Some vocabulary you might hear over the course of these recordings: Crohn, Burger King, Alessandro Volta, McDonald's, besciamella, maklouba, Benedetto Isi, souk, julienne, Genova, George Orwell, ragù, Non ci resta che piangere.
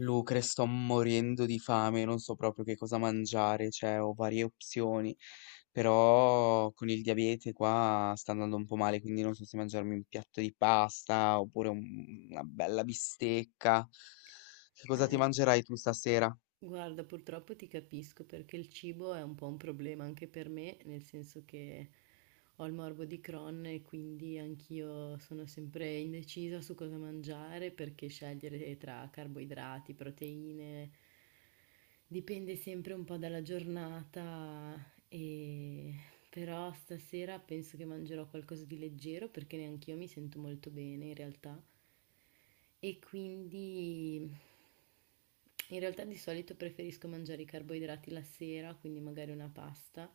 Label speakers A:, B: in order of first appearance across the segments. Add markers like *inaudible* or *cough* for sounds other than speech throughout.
A: Lucre, sto morendo di fame, non so proprio che cosa mangiare, cioè ho varie opzioni, però con il diabete qua sta andando un po' male, quindi non so se mangiarmi un piatto di pasta oppure una bella bistecca. Che cosa ti
B: Eh,
A: mangerai tu stasera?
B: guarda, purtroppo ti capisco perché il cibo è un po' un problema anche per me, nel senso che ho il morbo di Crohn e quindi anch'io sono sempre indecisa su cosa mangiare perché scegliere tra carboidrati, proteine, dipende sempre un po' dalla giornata e però stasera penso che mangerò qualcosa di leggero perché neanch'io mi sento molto bene in realtà. E quindi in realtà di solito preferisco mangiare i carboidrati la sera, quindi magari una pasta,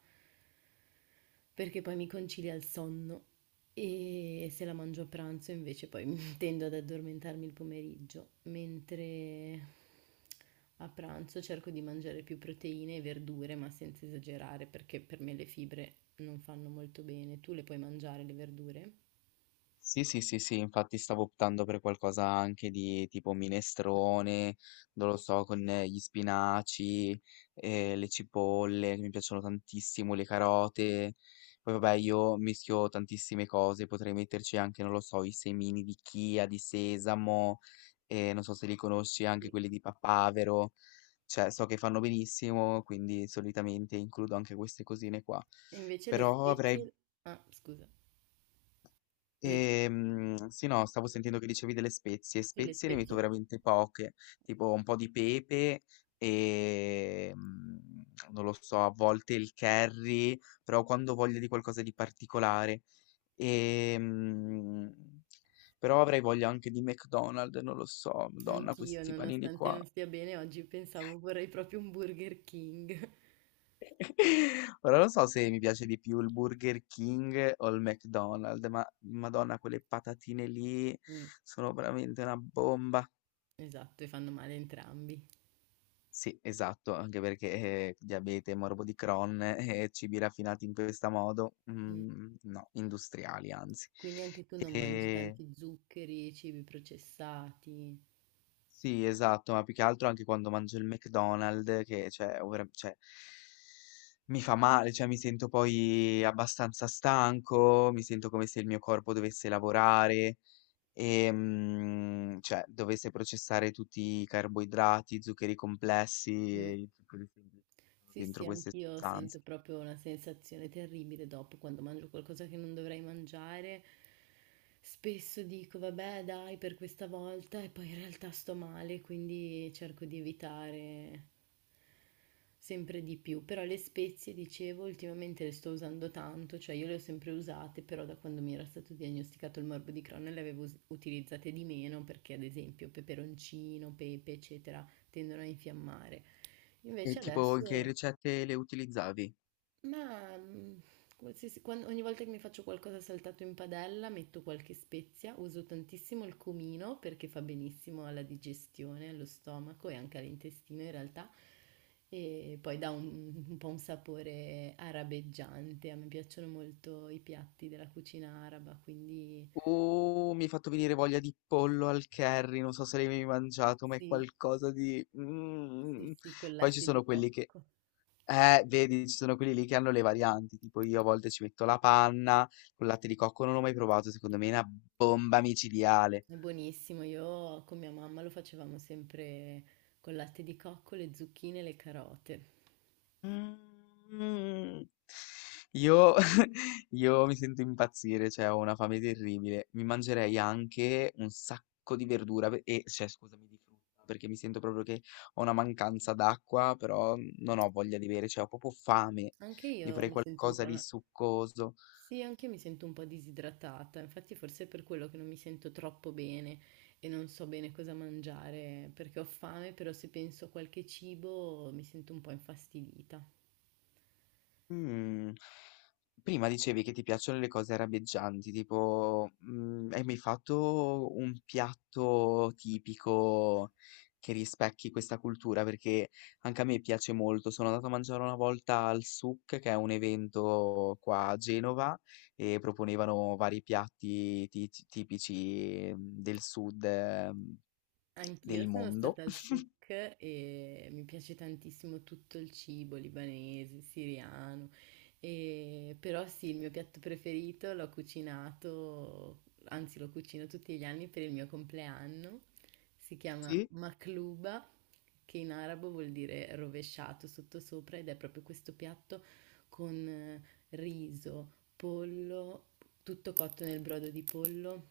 B: perché poi mi concilia il sonno e se la mangio a pranzo invece poi *laughs* tendo ad addormentarmi il pomeriggio, mentre a pranzo cerco di mangiare più proteine e verdure, ma senza esagerare, perché per me le fibre non fanno molto bene. Tu le puoi mangiare le verdure?
A: Sì, sì, sì, sì, infatti stavo optando per qualcosa anche di tipo minestrone, non lo so, con gli spinaci, le cipolle, che mi piacciono tantissimo, le carote. Poi vabbè, io mischio tantissime cose, potrei metterci anche, non lo so, i semini di chia, di sesamo, non so se li conosci, anche
B: Sì.
A: quelli di papavero. Cioè, so che fanno benissimo, quindi solitamente includo anche queste cosine qua.
B: E invece le
A: Però avrei
B: spezie... Ah, scusa. Le,
A: Sì, no, stavo sentendo che dicevi delle spezie.
B: sì, le
A: Spezie ne metto
B: spezie...
A: veramente poche, tipo un po' di pepe e non lo so, a volte il curry, però quando ho voglia di qualcosa di particolare. Ehm, Però avrei voglia anche di McDonald's, non lo so, Madonna,
B: Anch'io,
A: questi panini
B: nonostante
A: qua.
B: non stia bene, oggi pensavo vorrei proprio un Burger King. *laughs*
A: *laughs* Ora non so se mi piace di più il Burger King o il McDonald's, ma Madonna, quelle patatine lì
B: Mm,
A: sono veramente una bomba.
B: esatto, e fanno male entrambi.
A: Sì, esatto, anche perché, diabete, morbo di Crohn e cibi raffinati in questa modo,
B: Mm.
A: no, industriali anzi.
B: Quindi anche tu non mangi
A: Ehm,
B: tanti zuccheri, cibi processati.
A: sì, esatto, ma più che altro anche quando mangio il McDonald's che cioè o vera cioè mi fa male, cioè mi sento poi abbastanza stanco, mi sento come se il mio corpo dovesse lavorare. Cioè dovesse processare tutti i carboidrati, zuccheri complessi e
B: Mm.
A: i zuccheri semplici che sono
B: Sì,
A: dentro
B: sì,
A: queste
B: anch'io
A: sostanze.
B: sento proprio una sensazione terribile dopo quando mangio qualcosa che non dovrei mangiare. Spesso dico, vabbè, dai, per questa volta e poi in realtà sto male, quindi cerco di evitare sempre di più. Però le spezie, dicevo, ultimamente le sto usando tanto, cioè io le ho sempre usate, però da quando mi era stato diagnosticato il morbo di Crohn le avevo utilizzate di meno perché ad esempio peperoncino, pepe, eccetera, tendono a infiammare.
A: E
B: Invece
A: tipo in che
B: adesso
A: ricette le utilizzavi?
B: ma, qualsiasi quan ogni volta che mi faccio qualcosa saltato in padella metto qualche spezia, uso tantissimo il cumino perché fa benissimo alla digestione, allo stomaco e anche all'intestino in realtà, e poi dà un po' un sapore arabeggiante. A me piacciono molto i piatti della cucina araba, quindi
A: Mi hai fatto venire voglia di pollo al curry, non so se l'hai mai mangiato, ma è
B: sì,
A: qualcosa di...
B: sì,
A: Mm.
B: sì, col
A: Poi ci
B: latte
A: sono
B: di
A: quelli che...
B: cocco.
A: Vedi, ci sono quelli lì che hanno le varianti, tipo io a volte ci metto la panna, col latte di cocco non l'ho mai provato, secondo me è una bomba micidiale.
B: È buonissimo, io con mia mamma lo facevamo sempre col latte di cocco, le zucchine e le carote.
A: Mhmm, io *laughs* io mi sento impazzire, cioè ho una fame terribile. Mi mangerei anche un sacco di verdura pe e cioè scusami, di frutta, perché mi sento proprio che ho una mancanza d'acqua, però non ho voglia di bere, cioè ho proprio fame.
B: Anche
A: Mi
B: io
A: farei
B: mi sento un po'...
A: qualcosa di
B: una-
A: succoso.
B: Sì, anche io mi sento un po' disidratata, infatti forse è per quello che non mi sento troppo bene e non so bene cosa mangiare, perché ho fame, però se penso a qualche cibo mi sento un po' infastidita.
A: Mhmm, prima dicevi che ti piacciono le cose arabeggianti, tipo, hai mai fatto un piatto tipico che rispecchi questa cultura? Perché anche a me piace molto. Sono andato a mangiare una volta al souk, che è un evento qua a Genova, e proponevano vari piatti ti tipici, del sud,
B: Anch'io
A: del
B: sono
A: mondo.
B: stata al souk e mi piace tantissimo tutto il cibo libanese, siriano, però sì, il mio piatto preferito l'ho cucinato, anzi lo cucino tutti gli anni per il mio compleanno, si chiama
A: Sì,
B: maklouba, che in arabo vuol dire rovesciato sottosopra ed è proprio questo piatto con riso, pollo, tutto cotto nel brodo di pollo.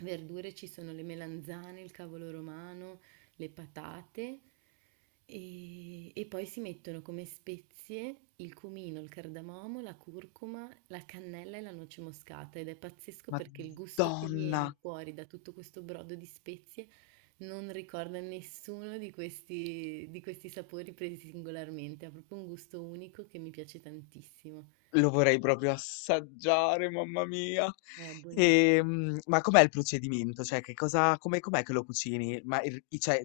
B: Verdure ci sono le melanzane, il cavolo romano, le patate e poi si mettono come spezie il cumino, il cardamomo, la curcuma, la cannella e la noce moscata ed è pazzesco perché il gusto che
A: Madonna!
B: viene fuori da tutto questo brodo di spezie non ricorda nessuno di questi, di questi sapori presi singolarmente, ha proprio un gusto unico che mi piace tantissimo.
A: Lo vorrei proprio assaggiare, mamma mia.
B: È buonissimo.
A: Ma com'è il procedimento? Cioè, che cosa, come, com'è che lo cucini? Ma cioè,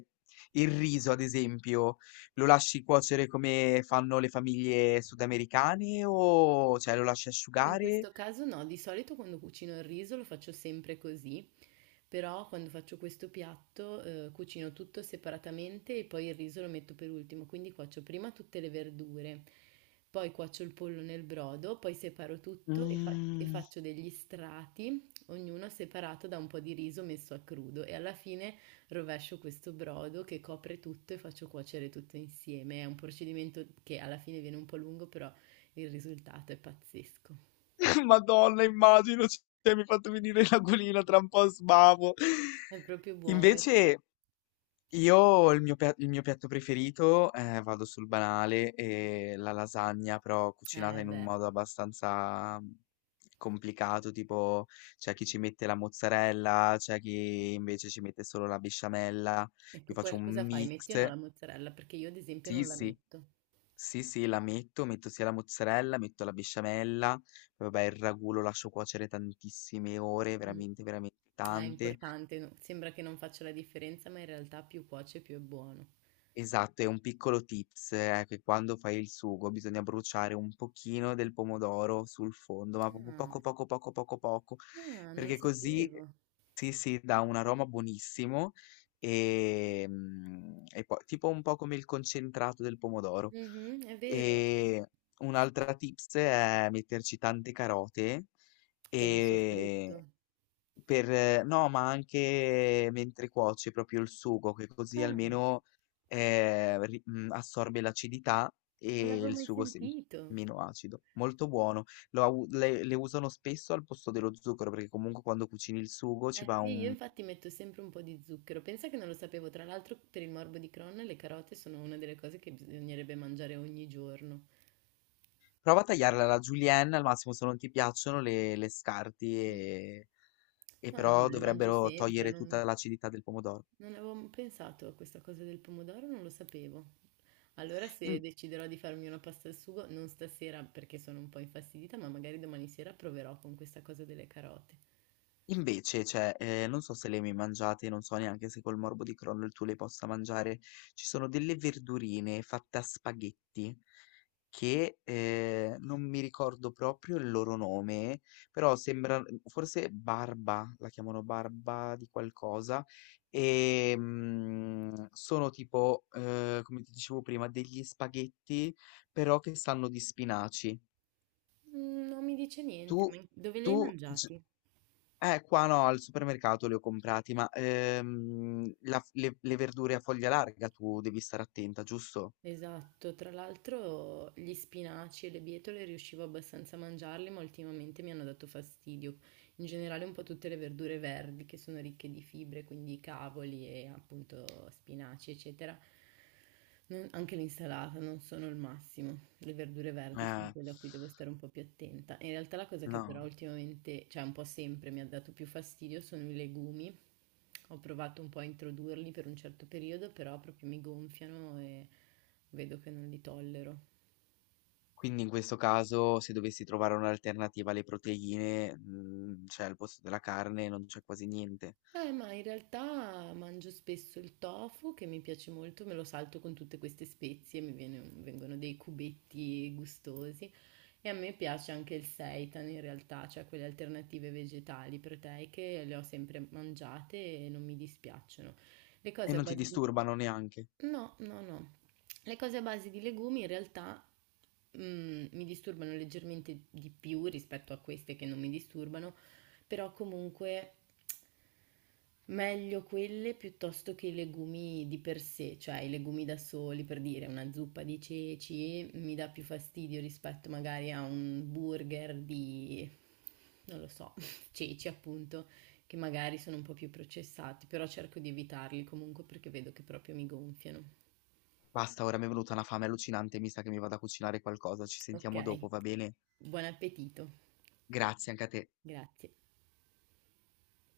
A: il riso, ad esempio, lo lasci cuocere come fanno le famiglie sudamericane o cioè, lo lasci
B: In
A: asciugare?
B: questo caso no, di solito quando cucino il riso lo faccio sempre così, però quando faccio questo piatto cucino tutto separatamente e poi il riso lo metto per ultimo, quindi cuocio prima tutte le verdure, poi cuocio il pollo nel brodo, poi separo tutto e, e
A: Mm,
B: faccio degli strati, ognuno separato da un po' di riso messo a crudo e alla fine rovescio questo brodo che copre tutto e faccio cuocere tutto insieme. È un procedimento che alla fine viene un po' lungo, però il risultato è pazzesco.
A: *laughs* Madonna, immagino, cioè, mi ha fatto venire la l'aquilina tra un po' sbavo.
B: È proprio buono. E
A: Invece, io il mio piatto preferito, vado sul banale, è la lasagna, però cucinata in un
B: beh,
A: modo abbastanza complicato, tipo c'è chi ci mette la mozzarella, c'è chi invece ci mette solo la besciamella,
B: e tu
A: io faccio un
B: cosa fai? Metti o no
A: mix,
B: la mozzarella? Perché io ad esempio
A: sì
B: non la
A: sì,
B: metto.
A: sì sì, la metto, metto sia la mozzarella, metto la besciamella, poi vabbè il ragù lo lascio cuocere tantissime ore,
B: Mm.
A: veramente veramente
B: È
A: tante.
B: importante, no? Sembra che non faccia la differenza, ma in realtà più cuoce più è buono.
A: Esatto, è un piccolo tips, è che quando fai il sugo bisogna bruciare un pochino del pomodoro sul fondo, ma proprio
B: Ah,
A: poco, poco, poco, poco, poco,
B: ah, non lo
A: perché così,
B: sapevo.
A: sì, sì, dà un aroma buonissimo e, e poi tipo un po' come il concentrato del pomodoro.
B: Mhm, è vero.
A: E un'altra tips è metterci tante carote
B: Per il
A: e
B: soffritto.
A: per no, ma anche mentre cuoci proprio il sugo, che così
B: Ah,
A: almeno, assorbe l'acidità
B: non
A: e
B: l'avevo
A: il
B: mai
A: sugo si
B: sentito.
A: meno acido. Molto buono. Lo au le usano spesso al posto dello zucchero, perché comunque quando cucini il sugo ci
B: Eh
A: va
B: sì, io
A: un
B: infatti metto sempre un po' di zucchero. Pensa che non lo sapevo. Tra l'altro, per il morbo di Crohn, le carote sono una delle cose che bisognerebbe mangiare ogni giorno.
A: prova a tagliarla alla julienne, al massimo se non ti piacciono le scarti,
B: Mm.
A: e
B: No, no,
A: però
B: ma le mangio
A: dovrebbero
B: sempre,
A: togliere
B: non,
A: tutta l'acidità del pomodoro.
B: non avevo pensato a questa cosa del pomodoro, non lo sapevo. Allora se
A: In
B: deciderò di farmi una pasta al sugo, non stasera perché sono un po' infastidita, ma magari domani sera proverò con questa cosa delle carote.
A: Invece, cioè, non so se le hai mai mangiate, non so neanche se col morbo di Crohn tu le possa mangiare, ci sono delle verdurine fatte a spaghetti che, non mi ricordo proprio il loro nome, però sembra forse barba, la chiamano barba di qualcosa, sono tipo, come ti dicevo prima, degli spaghetti però che sanno di spinaci.
B: Mm, non mi dice
A: Tu
B: niente, ma dove le hai
A: tu g
B: mangiati?
A: qua no, al supermercato li ho comprati, ma, la f le verdure a foglia larga tu devi stare attenta, giusto?
B: Esatto, tra l'altro gli spinaci e le bietole riuscivo abbastanza a mangiarli, ma ultimamente mi hanno dato fastidio. In generale un po' tutte le verdure verdi che sono ricche di fibre, quindi cavoli e appunto spinaci, eccetera. Anche l'insalata non sono il massimo. Le verdure verdi sono
A: Eh,
B: quelle a cui devo stare un po' più attenta. In realtà la cosa che però
A: no.
B: ultimamente, cioè un po' sempre mi ha dato più fastidio sono i legumi. Ho provato un po' a introdurli per un certo periodo, però proprio mi gonfiano e vedo che non li tollero.
A: Quindi in questo caso se dovessi trovare un'alternativa alle proteine, cioè al posto della carne non c'è quasi niente.
B: Ma in realtà mangio spesso il tofu che mi piace molto, me lo salto con tutte queste spezie, vengono dei cubetti gustosi e a me piace anche il seitan in realtà, cioè quelle alternative vegetali proteiche, le ho sempre mangiate e non mi dispiacciono. Le
A: E
B: cose a
A: non ti
B: base di...
A: disturbano neanche.
B: No, no, no. Le cose a base di legumi in realtà mm, mi disturbano leggermente di più rispetto a queste che non mi disturbano, però comunque meglio quelle piuttosto che i legumi di per sé, cioè i legumi da soli, per dire una zuppa di ceci mi dà più fastidio rispetto magari a un burger di, non lo so, *laughs* ceci appunto, che magari sono un po' più processati, però cerco di evitarli comunque perché vedo che proprio mi gonfiano.
A: Basta, ora mi è venuta una fame allucinante, mi sa che mi vado a cucinare qualcosa. Ci
B: Ok.
A: sentiamo dopo, va bene?
B: Buon appetito,
A: Grazie anche a te.
B: grazie.